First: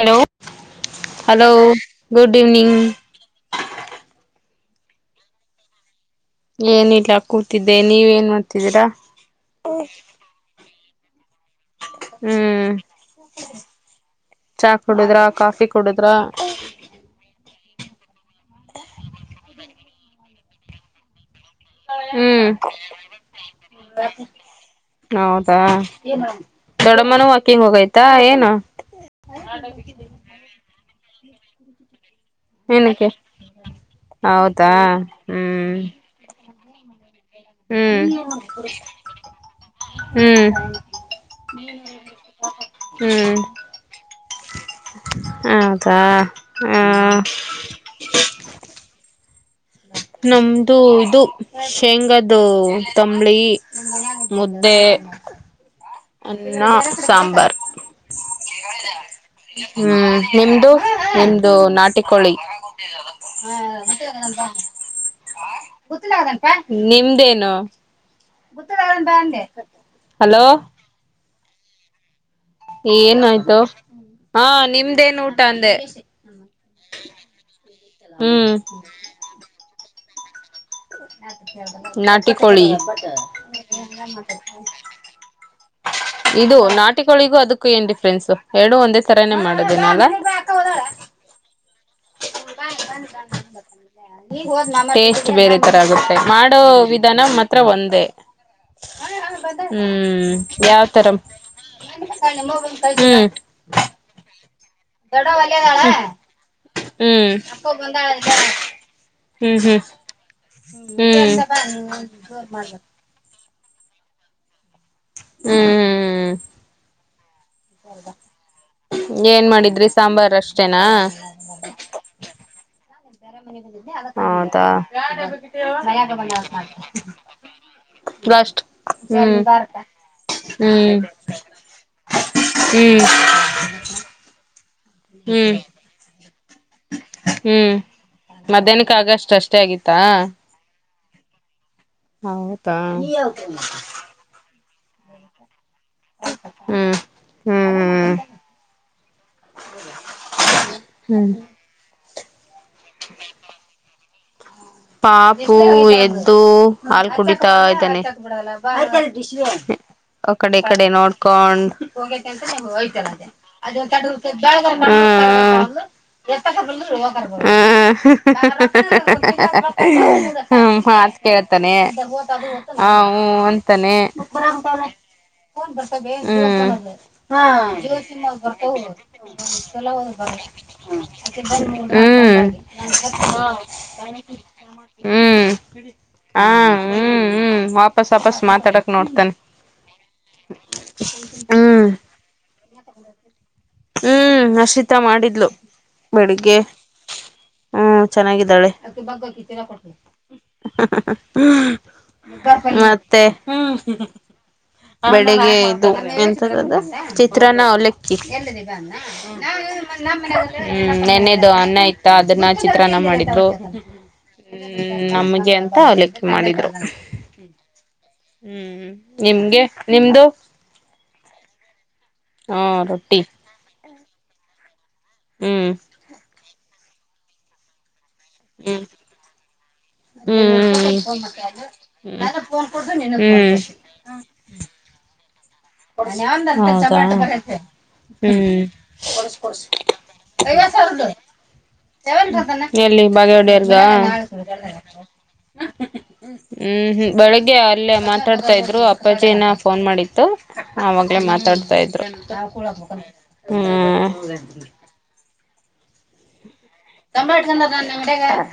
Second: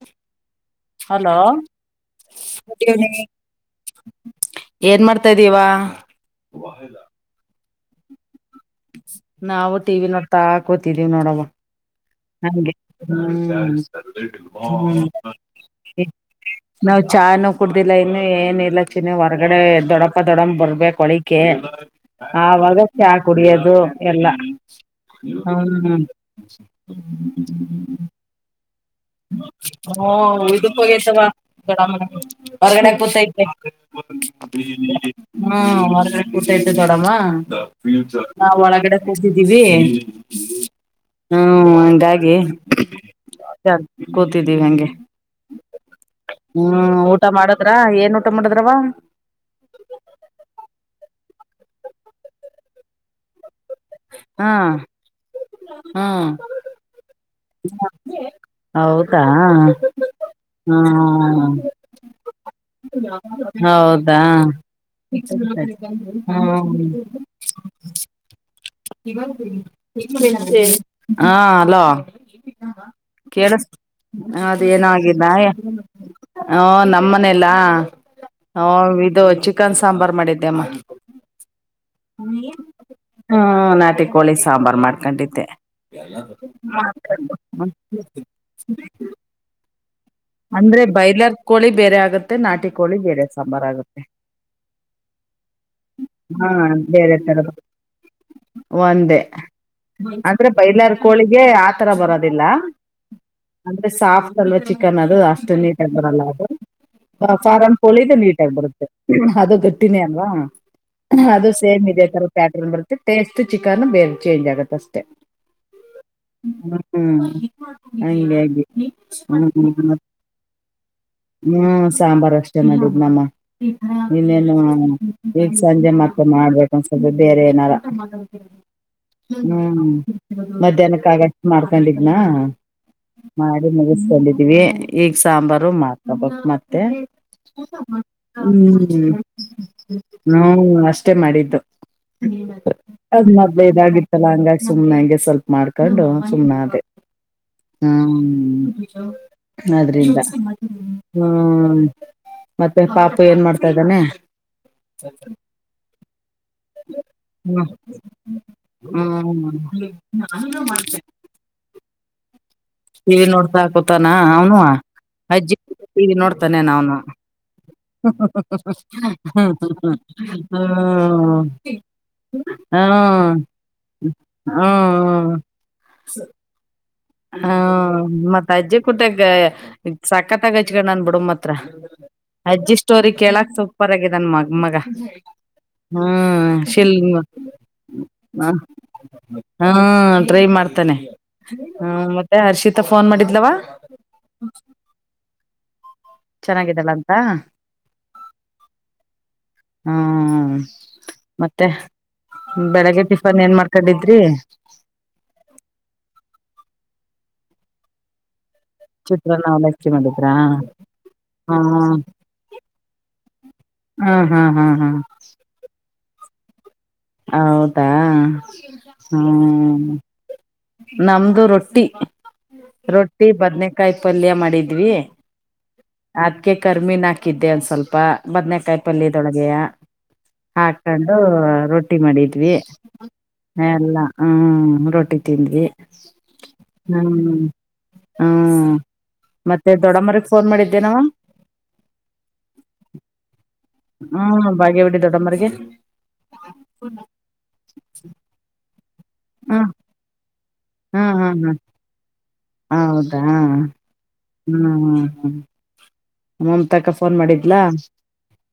Hello hello good evening ಗುಡ [unintelligible] [unintelligible] ಏನ್ ಮಾಡ್ತಾ್ದೀಿವ ಏನಿಲ್ಲ ಕೂತಿದ್ದೆ ನೀವ ಏನ್ ಮಾಡ ನಾವು ಟಿ ವಿ ನೋಡ್ತಾ ಕೂತಿದೀವಿ ನೋಡವ. ಹ್ಮ್ ಹ್ಮ. ಚಾ [unintelligible] ಕುಡುದ್ರ ಕಾಫಿ ಕುಡುದ್ರ ನಾವ್ ಚಾ ನೂ ಕುಡ್ದಿಲ್ಲ ಇನ್ನು ಏನ್ ಇಲ್ಲ ಚಿನ ಹೊರ್ಗಡೆ ದೊಡ್ಡಪ್ಪ ದೊಡಮ್ಮ ಬರ್ಬೇಕ್ ಹೊಳಿಗ್ ಹ್ಹ್ ಹ್ಮ್ ಆವಾಗ ಚಾ ಕುಡಿಯೋದು ಎಲ್ಲಾ. ಹ್ಮ. ಮನು ವಾಕಿಂಗ ಹೋಗೈತ ಏನು. [unintelligible] ಹೊರ್ಗಡೆ ಏನಕ್ಕೆ ಕುತೈತೆ ಹೌದಾ ಹೂ ಹ್ಮ್ ಹೊರಗಡೆ. ದೊಡ್ಡಮ್ಮ ಹ್ಮ್ ನಾವು ಹೊರಗಡೆ ಕೂತಿದೀವಿ. ಹ್ಮ್ ಹ್ಮ ಹಂಗಾಗಿ ಹ್ಮ್ ಕೂತಿದ್ದೀವಿ ಹಂಗೆ. ಹೌದಾ ಹ ಹ್ಮ್ ಊಟ ಮಾಡದ್ರ ಏನ್ ಊಟ ಮಾಡದ್ರವ. ನಮ್ದು ಇದು ಶೇಂಗ್ದ ತಂಬಳಿ. ಹಾ ಮುದ್ದೆ ಅನ್ನ ಸಾಂಬಾರ್ ಹೌದ ದ ಹ್ಮ್ ನಿಮ್ದು ಹ್ಮ. ನಿಮ್ದು ನಾಟಿಕೋಳಿ ಹೌದಾ. ಹ್ಮ. ನಿಮ್ದೇನು ಹಲೋ ಹಾ ಹಲೋ. ಏನಾಯ್ತು. ಹಾ ಅದು ನಿಮ್ದೇನ್ ಏನಾಗಿದ ಊಟ ಅಂದೆ [unintelligible] ಹ ನಮ್ಮನ್ನೇಲ್ಲಾ ಹ್ಮ್ ಹ ಇದು ಚಿಕನ್ ಸಾಂಬಾರ್ ಮಾಡಿದ್ದೆಮ್ಮ. ನಾಟಿಕೋಳಿ. ಹ್ಮ್ ನಾಟಿ ಕೋಳಿ ಸಾಂಬಾರ್ ಮಾಡ್ಕೊಂಡಿದ್ದೆ ಇದು ನಾಟಿಕೊಳಿಗೂ ಅದಕ್ಕೂ ಏನ್ ಡಿಫ್ರೆನ್ಸ್ ಎರಡು ಒಂದೇ ತರಾನೇ ಮಾಡೋದು ನಲ. ಅಂದ್ರೆ ಬೈಲರ್ ಕೋಳಿ ಬೇರೆ ಆಗತ್ತೆ ನಾಟಿ ಕೋಳಿ ಬೇರೆ ಸಾಂಬಾರ್ ಆಗುತ್ತೆ. ಟೇಸ್ಟ್ ಬೇರೆ ತರ ಆಗುತ್ತೆ ಹಾ ಮಾಡೋ ಬೇರೆ ವಿಧಾನ ತರದ ಮಾತ್ರ ಒಂದೇ. ಒಂದೇ. ಹ್ಮ್ ಅಂದ್ರೆ ಯಾವ ಬೈಲರ್ ತರ ಹ್ಮ್ ಕೋಳಿಗೆ ಆತರ ಬರದಿಲ್ಲ ಅಂದ್ರೆ ಸಾಫ್ ಚಿಕನ್ ಅದು ಅಷ್ಟು ನೀಟಾಗಿ ಬರಲ್ಲ ಅದು. ಹ್ಮ್ ಫಾರಂ ಕೊಳಿದು ನೀಟಾಗಿ ಬರುತ್ತೆ ಅದು ಹ್ಮ್ ಹ್ಮ್ ಹ್ಮ್ ಗಟ್ಟಿನೇ ಅಲ್ವಾ. ಅದು ಸೇಮ್ ಇದೇ ತರ ಪ್ಯಾಟ್ರನ್ ಬರುತ್ತೆ ಟೇಸ್ಟ್ ಚಿಕನ್ ಬೇರೆ ಚೇಂಜ್ ಆಗುತ್ತ. ಹ್ಮ್ ಹ್ಮ ಹ್ಮ್ ಹಾಗೆ ಹಾಗೆ ಏನ್ ಹ್ಮ. ಹ್ಮ್ ಮಾಡಿದ್ರಿ ಸಾಂಬಾರ್ ಅಷ್ಟೇನಾ ಹ್ಮ್ ಸಾಂಬಾರ ಅಷ್ಟ. ನಮ್ಮ ಇನ್ನೇನು ಹೌದಾ ಈಗ ಸಂಜೆ ಮತ್ತೆ ಮಾಡ್ಬೇಕನ ಸ್ವಲ್ಪ ಬೇರೆ ಏನಾರ. ಲಾಸ್ಟ್ ಹ್ಮ್ ಹ್ಮ್ ಮಧ್ಯಾಹ್ನಕ್ಕಾಗಷ್ಟ ಮಾಡ್ಕೊಂಡಿದ್ನ. ಹ್ಮ್ ಮಾಡಿ ಮುಗಿಸಕೊಂಡಿದೀವಿ ಈಗ ಹ್ಮ್ ಸಾಂಬಾರು ಮಾಡ್ಕಬೇಕು ಮತ್ ಹ್ಹ್ ಹ್ಮ್ ಹ್ಮ ಮಧ್ಯಾಹ್ನಕ್ಕೆ ಹ ಆಗಷ್ಟು ಅಷ್ಟೇ ಆಗಿತ್ತಾ ಅಷ್ಟ. ಅಷ್ಟೆ ಮಾಡಿದ್ದು ಹೌದಾ ಅದ ಮೊದ್ಲ ಇದಾಗಿತ್ತಲ್ಲ ಹಂಗಾಗಿ ಸುಮ್ನೆ ಅಂಗೆ ಸ್ವಲ್ಪ ಮಾಡ್. ಮಾಡ್ಕೊಂಡು ಸುಮ್ನೆ ಅದೆ ಹ್ಮ್ ಹ್ಮ್ ಹ್ಮ. ಅದ್ರಿಂದ ಹ್ಮ ಹ್ಮ್ ಮತ್ತೆ ಪಾಪು ಏನ್ ಮಾಡ್ತಾ ಇದ್ದಾನೆ. ಪಾಪು ಎದ್ದು ಹಾಲ್ ಕುಡಿತಾ ಹ್ಮ್ ಇದ್ದಾನೆ ಹ್ಮ್ ಆಕಡೆ ಈಕಡೆ ನೋಡ್ಕೊಂಡ್ ಟಿ ವಿ ನೋಡ್ತಾ ಕೂತಾನ ಅವ್ನು ಅಜ್ಜ ಹ್ಮ್ ಟಿ ವಿ ನೋಡ್ತಾನೆನ್ ಅವ್ನು ಹ್ಮ ಹ ಹ್ಮ ಹ್ಮ್ ಮಾತ್ ಕೇಳ್ತಾನೆ ಹ್ಮ. ಹ ಹೂ ಹ್ಮ ಹ ಹ್ಹ್. ಹಾ ಮತ್ ಹೂ. ಅಜ್ಜಿ ಕುಟ್ಟಾಗ ಸಖತ್ತಾಗ ಹಚ್ಕೊಂಡ್ ನನ್ ಬಿಡು ಮಾತ್ರ ಹ್ಮ್ ಮಗಾ ಹ ಹ್ಹ್ ಹ್ಮ್ ಶಿಲ್ಲ ಹ್ಮ್ ವಾಪಸ್ ವಾಪಸ್ ಹ್ಮ ಮಾತಾಡಕ್ ನೋಡ್ತಾನೆ ಟ್ರೈ ಮಾಡ್ತಾನೆ ಹ್ಮ್ ಹ್ಮ ಮತ್ತೆ ಹರ್ಷಿತ ಫೋನ್ ಮಾಡಿದ್ಲವಾ ಹ್ಮ್ ಹರ್ಷಿತಾ ಮಾಡಿದ್ಲು ಬೆಳಿಗ್ಗೆ ಹ್ಮ ಚೆನ್ನಾಗಿದ್ದಾಳೆ ಹ್ಮ ಹ್ಮ್ ಮತ್ತೆ ಬೆಳಗ್ಗೆ ಮತ್ತೆ ಟಿಫನ್ ಏನ್ ಮಾಡ್ಕೊಂಡಿದ್ರಿ ಬೆಳಿಗ್ಗೆ ಇದು ಎ ಚಿತ್ರ ನ ಅವಲೆಕ್ಕಿ ಹ್ಮ್ ಚಿತ್ರಾನ್ನ ಅವಲಕ್ಕಿ ಮಾಡಿದ್ರಾ ನೆನ್ನೆದು ಹ ಅನ್ನ ಇತ್ತ ಅದನ್ನ ಚಿತ್ರಾನ್ನ ಮಾಡಿದ್ರು ಹಾ ಹಾ ಹಾ ಹಾ ಹ್ಮ್ ನಮ್ಗೆ ಅಂತ ಅವಲೆಕ್ಕಿ ಮಾಡಿದ್ರು ಹೌದಾ ಹ್ಮ್ ಹ್ಮ ನಿಮ್ಗೆ ನಿಮ್ದು ನಮ್ದು ರೊಟ್ಟಿ ರೊಟ್ಟಿ ಬದ್ನೇಕಾಯಿ ಪಲ್ಯ ಮಾಡಿದ್ವಿ ಹ್ಮ್ ಅದಕ ಕರ್ಮಿನಾಕಿದ್ದೆ ಒಂದ ಸ್ವಲ್ಪ ಬದ್ನೆೇಕಾಯಿ ಹ್ಮ್ ಪಲ್ಯದೊಳಗೆಯ ಹ್ಮ್ ಹಾಕೊಂಡು ಹ್ಮ್ ರೊಟ್ಟಿ ಮಾಡಿದ್ವಿ ಎಲ್ಲ ಹ್ಮ್ ರೊಟ್ಟಿ ತಿಂದ್ವಿ ನ್ಞನ್ ನ ಮಾಡ್ಣ ಹ್ಮ್ ಕ ಹ್ಮ್ ಕೊಸ ಕೊಸ ಮತ್ತೆ ದೊಡ್ಡಮ್ಮಗ್ ಫೋನ್ ಮಾಡಿದ್ದೇನವ ಸಾರ ಎಲ್ಲಿ ಬಾಗೇಹಡೆಯರ್ಗ ಹ್ಮ್ ಬಾಗೇವಾಡಿ ದೊಡ್ಡಮ್ಮರಿಗೆ ಹ್ಮ್ ಬೆಳಿಗ್ಗೆ ಅಲ್ಲೇ ಮಾತಾಡ್ತಾ ಇದ್ರು ಅ ಅಪ್ಪಾಜನ ಹ ಫೋನ್ ಮಾಡಿತ್ತು ಹಾ ಆವಾಗಲೇ ಹಾ ಹಾ ಮಾತಾಡ್ತಾ ಇದ್ರು ಕ ಹೌದಾ ಹ್ಮ್ ಹ್ಮ್ ಹ್ಮ್ ಹ್ಮ್ ಅಮ್ಮ ತಕ ಫೋನ್ ಮಾಡಿದ್ಲಾ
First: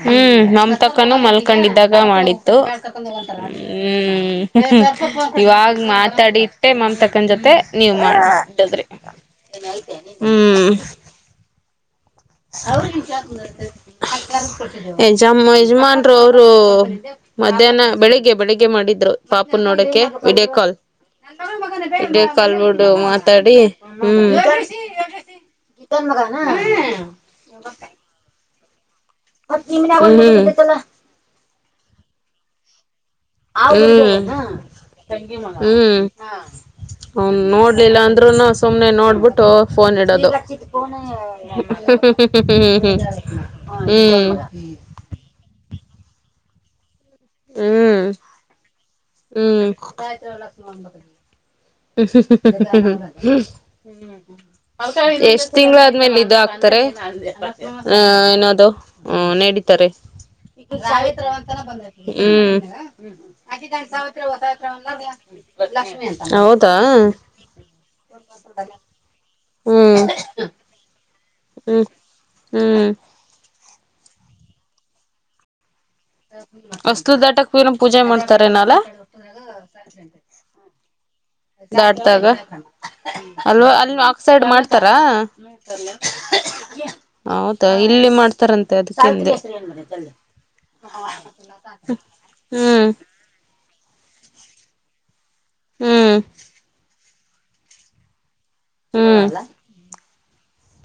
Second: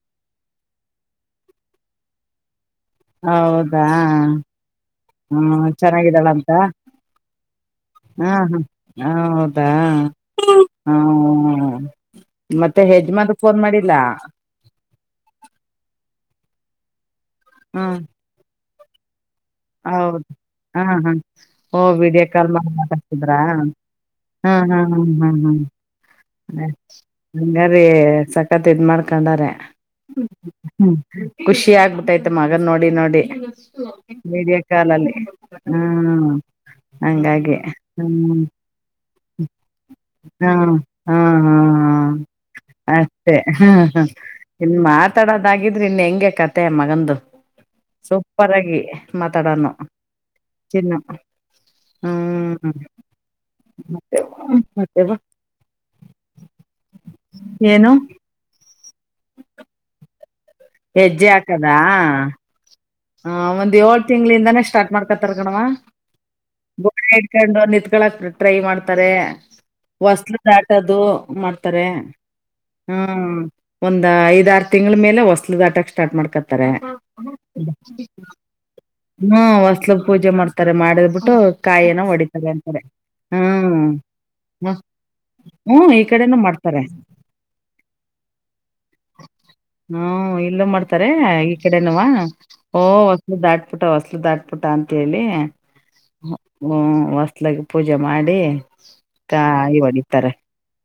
ಹ್ಮ್ ನಮ್ ತಕ್ಕನೂ ಮಲ್ಕೊಂಡಿದ್ದಾಗ ಮಾಡಿತ್ತು ಹೌದಾ ಹ್ಮ್ ಹ್ಮ ಇವಾಗ್ ಚೆನ್ನಾಗಿದ್ದಾಳ ಮಾತಾಡಿ ಅಂತ ಇಟ್ಟೆ ಮಮ್ತಕ್ಕನ್ ಜೊತೆ ನೀವ್ ಮಾಡಿ ಹ್ಮ ಜಮ್ಮ ಜಮನ್ ಅವರು ಮಧ್ಯಾಹ್ನ ಹ್ಮ್ ಬೆಳಿಗ್ಗೆ ಬೆಳಿಗ್ಗೆ ಮಾಡಿದ್ರು ಪಾಪು ನೋಡಕ ಹೌದು ವಡಿಯೋ ಕಾಲ್ ಹಾ ಹಾ ಓ ವಿಡಿಯೋ ವಡಿಯೋ ಕಾಲ್ ಬಿಡು ಮಾತಾಡಿ ಹ್ಮ ಹಾ ಹಾ ಹಾ ಹಾ ಹ್ಮ ಇನ್ ಬಗ ನ ಹಂಗಾರೀ ಸಕತ್ ಇದ್ ಮಾಡ್ಕೊಂಡಾರೆ ಖುಷಿ ಆಗ್ಬುತೈಐತೆ ಮಗನ್ ನೋಡಿ ನೋಡಿ ಹ್ಮ್ ಮಡಿಯ ಕಾಲಲ್ಲಿ ಹ್ಮ್ ಅವನ್ ಹಂಗಾಗಿ ನೋಡ್ಲಿಲ್ಲ ಹ್ಮ್ ಅಂದ್ರುನು ಸುಮ್ನೆ ನೋಡ್ಬಿಟ್ಟು ಫೋನ್ ಇಡೋದು ಹಾ ಹಾ ಹಾ ಅಷ್ಟೆ ಹ ಹ್ಮ್ ಇನ್ ಮಾತಾಡೋದಾಗಿದ್ರೆ ಇನ್ ಹೆಂಗೆ ಕತೆೆ ಮಗಂದು ಹ್ಮ್ ಸೂಪರ್ ಆಗಿ ಮಾತಾಡೋನು ಹ್ಮ್ ಚಿನ್ನು ಹ್ಮ್ ಮತ್ತೆ ಹ ಮತ್ತೆವ ಎಷ್ಟ ತಿಂಗಳಾದ್ಮೇಲೆ ಇದು ಹಾಕ್ತಾರೆ ಏನು ಏ ಹ ನಡ ಹೆಜ್ಜೆ ಹಾಕದಾ ಹ್ಮ ಹ ಒಂದ್ ಏಳ್ ತಿಂಗ್ಗಳಿಂದಾನೇ ಸ್ಟಾರ್ಟ್ ಮಾಡ್ಕತ್ತರ್ ಗಣವ ಹೌದಾ ಗೋಳ ಇಡ್ಕೊಂಡು ನಿತ್ಕೊಂಡು ಟ್ರೈ ಮಾಡ್ತಾರೆ ಹ್ಮ್ ಹೊಸ್ಲು ದಾಟದು ಹ್ಮ್ ಮಾಡ್ತಾರೆ ಹ್ಮ್ ಹ್ಮ ಒಂದ ಐದ ಆರು ತಿಂಗಳ ಮೇಲೆ ಹೊಸಲು ದಾಟಕ್ ಸ್ಟಾರ್ಟ್ ಮಾಡ್ಕತಾರೆ [inaudible] ಅಸ್ಲು ದಾಟಕ್ ಏನೋ ಪೂಜೆ ಮಾಡ್ತಾರೆನಲ್ಲ ಹ್ಮ ಹೊಸಲಬ್ ಪೂಜೆ ಮಾಡ್ತಾರೆ ಮಾಡಿದ್ ಬಿಿಟ್ಟು ಕಾಯ ಹೊಡ ದಾಟ್ದಾಗ ಅರೆ ಅಲ್ವಾ ಅಲ್ಲಿ ಆ ಸೈಡ್ ಮಾಡ್ತಾರಾ ಹ್ಮ್ಮ ಈ ಮಾಡ್ತಾರೆ ಹೌದಾ ಇಲ್ಲಿ ಮಾಡ್ತಾರಂತೆ ಅದಕ್ಕೆ ಅಂದೆ [inaudible] ಹಾ ಇಲ್ಲ ಮಾಡ್ತಾರೆ ಈ ಕಡೆನುವಾ ಹ್ಮ್ ಓಹ ಹೊಸಲು ದಾಟಪಿಟ ಹೊಸಲು ದಾಟ್ಪಿಟ ಅಂತ ಹೇಳಿ ಹ್ಮ್ ಹ ಹೊಸ್ ಮತ್ಲ ಪೂಜೆ ಮಾಡಿ ಹ್ಮ್ ಇ ಹೊಡತಾರೆ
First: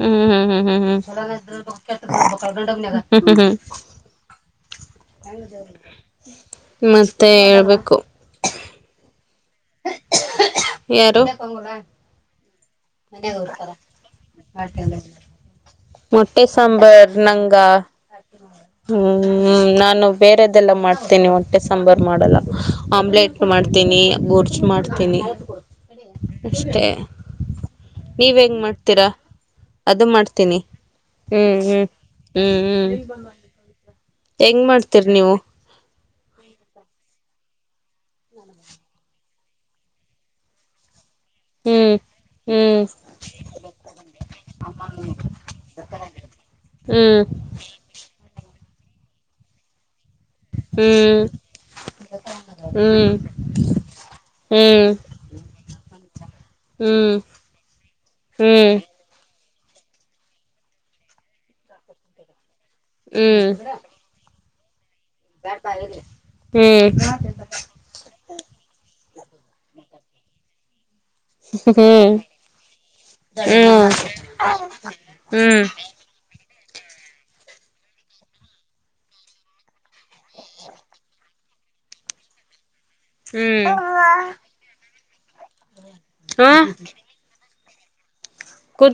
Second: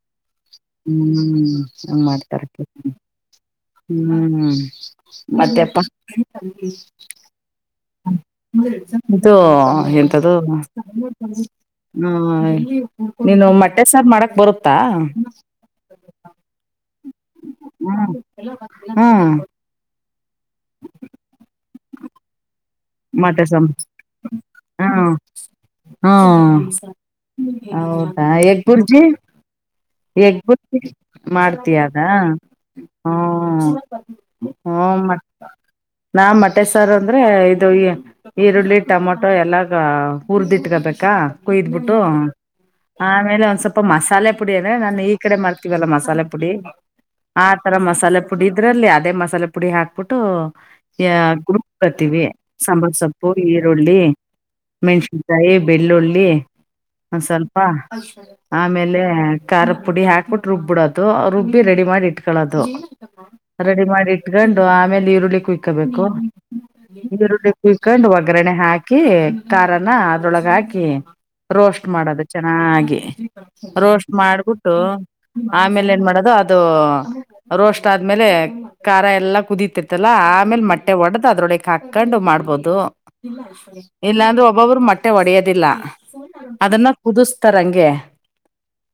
ಹ್ಮ್ ಹ್ಮ ಹ್ಮ್ ಹ್ಮ್ ಹಂಗ್ ಮಾಡ್ತಾರೆ ಪೂಜೆ ಹ್ಮ ಹ್ಮ್ ಹ್ಮ ಹ್ಮ ಹ್ಮ್ ಮತ್ತೆಪ್ಪ ಮ ಹೇಳ್ಬೇಕು [unintelligible] ಎಂತ್ದು ಯಾರು ಹ್ಮ ನೀನು ಮೊಟ್ಟೆ ಸಾರ್ ಮಾಡಕ್ ಬರುತ್ತಾ ಮೊಟ್ಟೆ ಸಾಂಬಾರ್ ನಂಗ ಹ್ಮ್ ಹ್ಮ ನಾನು ಬೇರೆ ಇದೆಲ್ಲ ಮಾಡ್ತೇನೆ ಹೊಟ್ಟೆ ಸಾಂಬಾರಾರ್ ಮಾಡಲ್ಲ ಆಮ್ಲೆಟ್ ಮೊಟ್ಟೆ ಸಾರ್ ಮಾಡ್ತೀನಿ ಗೋರ್ಜು ಮಾಡ್ತೀನಿ ಹಾ ಅಷ್ಟೇ ಹೌದಾ ನೀವ್ ಹೆಂಗ್ ಎಗ್ ಬುರ್ಜಿ ಮಾಡ್ತೀರಾ ಅದು ಮಾಡ್ತೀನಿ ಹೆಬ್ಬುರ್ಜಿ ಹ್ಮ್ ಹ್ಮ್ ಮಾಡ್ತಯದ ಹ್ಮ್ ಹ್ಮ್ ಹ್ಮ ಹೆಂಗ್ ಹ್ಮ ಮಾಡ್ತೀರಿ ಮ ನೀವು ನಾ ಮಠೇಶ ಸರ್ ಅಂದ್ರೆ ಇದು ಈರುಳ್ಳಿ ಟೊಮೊಟೊ ಎಲ್ಲ ಹುರ್ದಿಟ್ಕಬೇಕಾ ಕುಯ್ದ್ಬಿಟ್ಟು ಹ್ಮ್ ಹ್ಮ್ ಆಮೇಲೆ ಒಂದ್ ಸ್ವಲ್ಪ ಮಸಾಲೆ ಪುಡಿ ಅನೆ ನಾನ್ ಈ ಕಡೆ ಮಾಡ್ತೀವಲ್ಲ ಮಸಾಲೆ ಪುಡಿ ಹ್ಮ್ ಆ ತರ ಮಸಾಲೆ ಪುಡಿ ಅದ್ರಲ್ಲಿ ಅದೇ ಮಸಾಲೆ ಪುಡಿ ಹಾಕ್ಬಿಟ್ಟು ಹ್ಮ್ ಹ್ಮ್ ಗುಡ್ಬತೀವಿ ಸಾಂಬಾರ ಹ್ಮ್ ಸೊಪ್ಪು ಈರುಳ್ಳಿ ಮೆಣಸಿನ್ಕಾಯಿ ಬೆಳ್ಳುಳ್ಳಿ ಹ್ಮ್ ಹ್ಮ್ ಸ್ವಲ್ಪ ಹ್ಮ್ ಆಮೇಲೆ ಖಾರ ಪುಡಿ ಹಾಕ್ಬಿು ರುಬ್ಬಿಡೋದು ರುಬ್ಬ ರೆಡಿ ಮಾಡಿ ಇಟ್ಕೊಳ್ಳೋದು ಹ್ಮ್ ರೆಡಿ ಮಾಡಿ ಇಟ್ಕೊಂಡು ಆಮೇಲೆ ಈರುಳ್ಳಿ ಕುಯಕಬೇಕು ಹ್ಮ್ ಈರುಳ್ಳಿ ಕುಳ್ಕೊಂಡು ಒಗ್ಗರಣೆ ಹಾಕಿ ಖಾರನ ಅದೊಳಗ ಹಾಕಿ ರೋಸ್ಟ್ ಮಾಡೋದು ಚೆನ್ನಾಗಿ ಹ್ಮ್ ರೋಸ್ಟ್ ಮಾಡ್ಬಿಟ್ಟು ಹ್ಮ್ ಆಮೇಲೆ ಏನ್ ಮಾಡೋದು ಅ ಅದು ರೋಸ್ಟ್ ಆದ್ಮೇಲೆ ಖಾರ ಎಲ್ಲಾ ಕುದೀತಿರ್ತಲ್ಲಾ ಆಮೇಲೆ ಮೊಟ್ಟೆ ಒಡ್ದ್ ಅದ್ರೊಳಗೆ ಹಾಕೊಂಡು ಮಾಡ ಹ್ಮ್ ಇಲ್ಲಾಂದ್ರೆ ಒಬ್ಬೊರು ಮಟ್ಟೆ ಒಡೆಯದಿಲ್ಲ ಅದನ್ನ ಕುದ ತರಂಗೆ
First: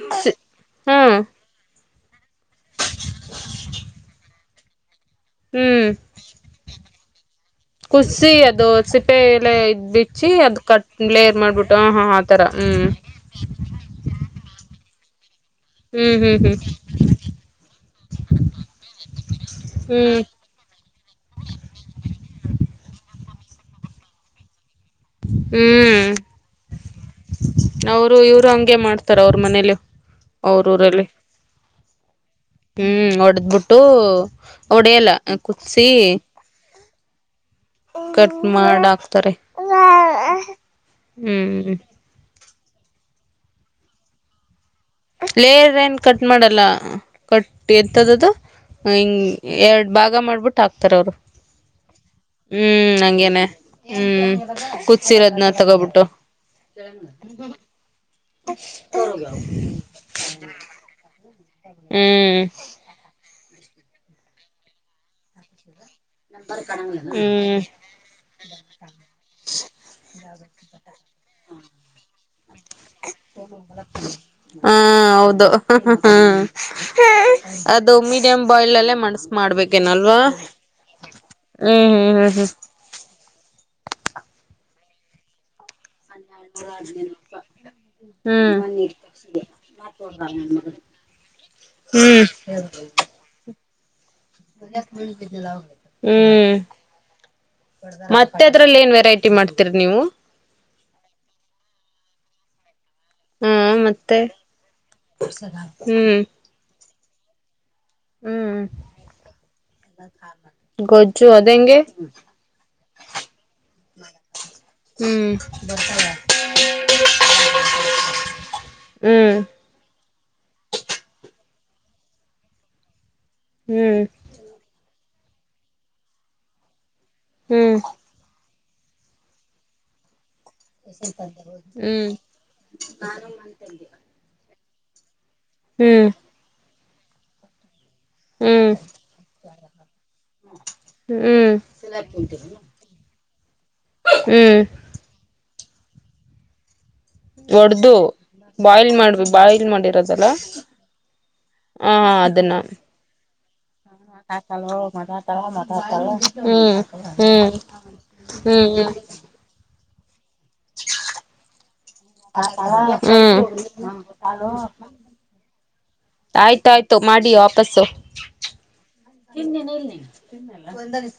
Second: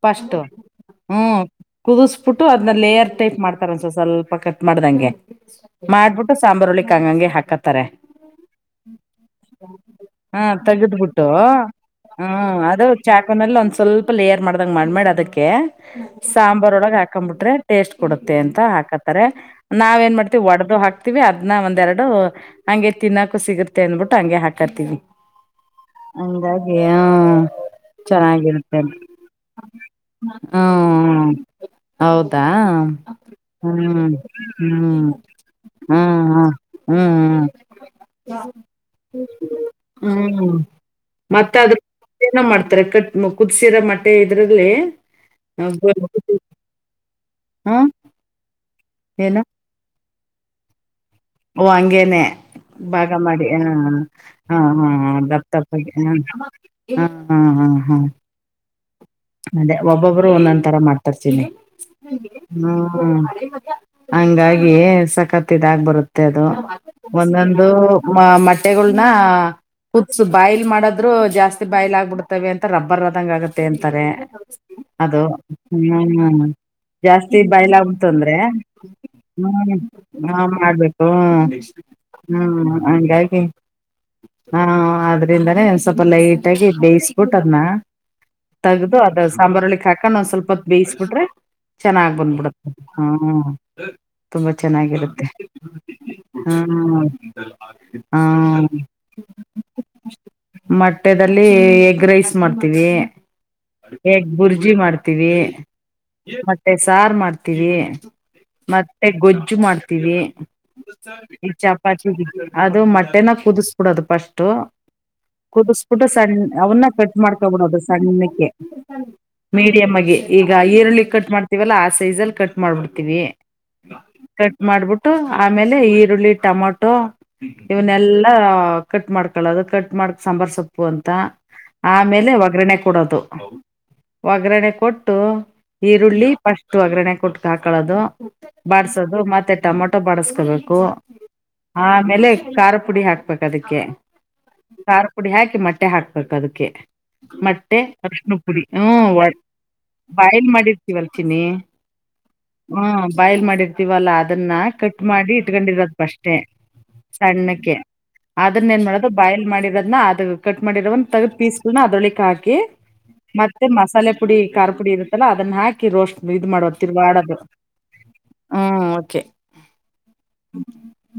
ಫಸ್ಟ್ ಹ್ಮ್ ಕುದಿಸ್ಬಿಟ್ಟು ಅದ್ ಲೇಯರ್ ಟೈಪ್ ಮಾಡ್ತಾರ ಒಂದಸ ಸ್ವಲ್ಪ ಕಟ್ ಮಾಡ್ದಂಗೆ ಹ್ಮ್ ಮಾಡ್ಬಿಟ್ಟು ಸಾಂಬಾರಳ್ಳಿ ಕಂಗಂಗೆ ಹಾಕತ್ತಾರ ಕುಸಿ ಅದು ಸಿಪ್ಪೆ ಎಲೆ ಇದ್ ಬಿಚ್ಚಿ [inaudible] ಹಾ ಅದ್ ಕಟ್ ತಗದಬಿಟ್ಟು ಲೇಯರ್ ಮಾಡ್ಬಿಟ್ಟು ಹ ಹಾ ಹ್ಮ ಆತರ ಅದು ಹ್ಮ್ ಚಾಕನಲ್ಲಿ ಒಂದ್ ಸ್ವಲ್ಪ ಲೇರ್ ಮಾಡ್ದಂಗ ಮಾಡಿ ಅದಕ್ಕೆ ಹ್ಮ್ ಹ್ಮ್ ಹ್ಮ್ ಸಾಂಬಾರ್ ಒಳಗ ಹಾಕ್ ಬಿಟ್ರೆ ಟೇಸ್ಟ್ ಕೊಡುತ್ತೆ ಅಂತ ಹಾಕತ್ತಾರೆ ನಾವ್ ಏನ್ ಹ್ಮ್ ಮಾಡ್ತವಿ ಒಡೆದು ಹಾಕ್ತಿವಿ ಅದನ್ನ ಒಂದ್ೆರಡು ಹಂಗೆ ತಿನ್ನಕು ಸಿಗುತ್ತೆ ಅಂದ್ಬಿಟ್ಟು ಹಂಗೆ ಹಾಕ್ ಕತೀವಿ ಹ್ಮ್ ಅಗೆ ಅವರು ಇವ್ರು ಹಂಗೆ ಮಾಡ್ತಾರ ಅವ್ರ ಮನೇಲಿ ಹ್ಮ ಅವ್ರ ಊರಲ್ಲಿ ಹೌದು ತ್ತಾ ಹ್ಮ್ ಹೊಡದ್ಬಿಟ್ಟು ಹ್ಮ್ ಹ್ಮ್ ಒಡೆಯಲ್ಲ ಹ್ಮ್ ಕುದಸಿ ಹ್ಮ ಹ್ಮ್ ಹ್ಮ್ ಕಟ್ ಮಾಡ ಹಾಕ್ತಾರೆ ಹ್ಮ್ ಮತ್ತೆ ಅದ್ರ ಹ್ಮ್ ಏನ ಮಾಡ್ತಾರೆ ಕಟ್ಟ ಕುದಿಸಿಿರೋ ಮಟ್ಟೆ ಇದ್ರಲ್ಲಿ ಲೇರ್ ಏನ್ ಕಟ್ ಮಾಡಲ್ಲ ಕಟ್ ಹಾ ಎಂತದ್ದು ಹಿಂಗ ಏನು ಎರಡ್ ಭಾಗ ಮಾಡ್ಬಿಟ್ಟು ಹಾಕ್ತಾರ ಅವರು ಓ ಅಂಗೇನೆ ಹ್ಮ್ ಭಾಗ ಹಂಗೇನೆ ಮಾಡಿ ಹಾ ಹ್ಮ್ ಹ ಹಾ ಕುದಸಿರೋದ್ನ ದಪ್ಪ ದಪ್ಪಾಗಿ ಹ ತಗೋಬಿಟ್ಟು ಹ ಹಾ ಹಾ ಹಾ ಅದೇ ಹ ಒಬ್ಬೊಬ್ರು ಒಂದೊಂದ ತರ ಮಾಡ್ತರ್ತೀನಿ ಹ್ಮ್ ಹ್ಮ ಹಂಗಾಗಿ ಸಕತ್ತಿದ ಆಗ್ ಬರುತ್ತೆ ಮತ್ತೆ ಅದು ಹ್ಮ್ ಒಂದೊಂದು ಮ ಮೊಟ್ಟೆಗಳನ ಹತ್ಸು ಬಾಯ್ಲ್ ಮಾಡದ್ರು ಜಾಸ್ತಿ ಬಾಯ್ಲ್ ಆಗ್ಬಿಡ್ತವೆ ಅಂತ ರಬ್ಬರ್ ಅದಂಗ ಆಗತ್ತೆ ಅಂತ ಹಾ ಅ ಹೌದು ಹ ಹ ಜಾಸ್ತಿ ಬಾಯ್ಲ್ ಅದು ಆಗ್ಬಿಡ್ತು ಮೀಡಿಯಂ ಅಂದ್ರೆ ಬಾಯ್ಲ್ ಅಲ್ಲೇ ಮಾಡಬೇಕು ಅಲ್ವಾ ಹ್ಮ ಹ್ಮ್ ಹಾಗಂಗಾಗಿ ಹಾ ಆದ್ರಿಂದಾನೇ ಸ್ವಲ್ಪ ಲೈಟ್ ಆಗಿ ಬೇಯಿಸ್ ಬಿಟ್ಟ ಅದ್ನ ಹ್ಮ್ ತಗ್ದು ಅದ ಸಾಂಬಾರ್ ಒಳಿಕ್ಕ್ ಹಾಕಂಡ್ ಹ್ಮ್ ಸ್ವಲ್ಪ ಹೊತ್ತ್ ಬೇಯ್ಸ್ ಬಿಟ್ರೆ ಹ್ಮ್ ಚೆನ್ನಾಗ್ ಹ್ಮ್ ಬಂದ್ಬಿಡತ್ತೆ ಹ್ಮ್ ತುಂಬಾ ಚೆನ್ನಾಗಿರುತ್ತೆ ಹ್ಮ್ ಮತ್ತೆ ಹ್ಮ್ ಅದ್ರಲ್ಲಿ ನ್ ವೆರೈಟಿ ಮಾಡ್ತೀರಿ ನೀವು ಮದ್ಯದಲ್ಲಿ ಎಗ್ ರೈಸ್ ಮಾಡ್ತೀವಿ ಹ್ಮ ಮತ್ತೆ ಹೆಗ್ ಬುರ್ಜಿ ಮಾಡ್ತೀವಿ ಹ್ಮ್ ಮತ್ತೆ ಸಾರು ಮಾಡ್ತೀವಿ ಹ್ಮ್ ಮತ್ತೆ ಗೊಜ್ಜು ಮಾಡ್ತೀವಿ ಗೊಜ್ಜು ಈ ಅದೆಂಗೆ ಚಪಾತಿ ಅದು ಮ ಕುದಿಸ್ಬಿಡೋದು ಫಸ್ಟ್ ಹ್ಮ್ ಕುದಿಸಬಿಟ್ಟು ಸಣ್ಣ ಅವನ್ನ ಕಟ್ ಮಾಡ್ಕಬಿಡೋದು ಸಣ್ಣ ಹ್ಮ್ ಮೀಡಿಯಮ್ ಆಗಿ ಈಗ ಈರುಳ್ಳಿ ಕಟ್ ಮಾಡ್ತ ಲ್ಲ ಆ ಸೈಜ ಅಲ್ಲಿ ಕಟ್ ಮಾಡ್ಬಿಡ್ತೀವಿ ಹ್ಮ್ ಕಟ್ ಮಾಡ್ಬಿ ಆಮೇಲೆ ಈರುಳ್ಳಿ ಟೊಮೊಟೊ ಹ್ಮ್ ಇವನ್ನಲ್ಲಾ ಕಟ್ ಮಾಡ್ಕೊಳ್ಳೋದು ಕಟ್ ಮಾಡ್ಕ್ ಸಾಂಬಾರ್ ಸೊಪ್ಪು ಅಂತ ಹ್ಮ್ ಆಮೇಲೆ ಒಗ್ಗರಣೆ ಕೊಡೋದು ಒಗ್ಗರಣೆ ಕೊಟ್ಟು ಹ್ಮ್ ಈರುಳ್ಳಿ ಫಸ್ಟ್ ಒಗ್ಗರಣೆ ಕೊಟ್ಟ ಹಾಕ ಹಳೋದು ಹ್ಮ್ ಬಾಡಸೋದು ಮತ್ತೆ ಟೊಮೊಟೊ ಬಾಡಸ್ಕೊಬೇಕು ಹ್ಮ್ ಆಮೇಲೆ ಖಾರ ಪುಡಿ ಹಾಕ್ ಅದಕ್ಕೆ ಹ್ಮ್ ಖಾರ ಪುಡಿ ಹಾಕಿ ಮೊಟ್ಟೆ ಹಾಕ್ಬೇಕ ಅದಕ್ಕೆ ಮೊಟ್ಟೆ ಒಡ್ದು ಅರ್ಷ್ಣ ಪುಡಿ ಹ ಬಾಯ್ಲ್ ಮಾಡ್ಬಿ ಬಾಯ್ಲ್ ಮಾಡಿರೋದಲ್ಲ ಬಾಯ್ಲ್ ಮಾಡಿರ್ತೀವ ಅಲ್ಚಿನಿ ಹ ಅದನ್ನ ಹ್ಮ ಬಾಯಲ್ ಮಾಡ ತವಲ್ಲ ಅದನ್ನ ಕಟ್ ಮಾಡಿ ಇಟ್ಕೊಂಡಿರೋದ ಅಷ್ಟೇ ಹ್ಮ್ ಹ್ಮ್ ಸಣ್ಣಕ್ಕೆ ಹ್ಮ್ ಅದನ್ನ ಹ್ಮ್ ಏನ್ ಮಾಡೋದು ಬಾಯ್ಲ್ ಮಾಡಿರೋದನ ಅದ ಕಟ್ ಮಾಡಿರೋ ಒ ತಗ ಪೀಸ್ಗಳನ ಅದ್ರೊಳಿಕ್ ಹಾಕಿ ಹ್ಮ್ ಮತ್ತೆ ಮಸಾಲೆ ಪುಡಿ ಖಾರ ಪುಡಿ ಇರುತ್ತಲ್ಲ ಅದನ್ನ ಹಾಕಿ ರೋಸ್ಟ್ ಇದ್ ಮಾಡುವ ತಿರ್ವಾಡದು ತಿನ್ನೇನೆ ಇಲ್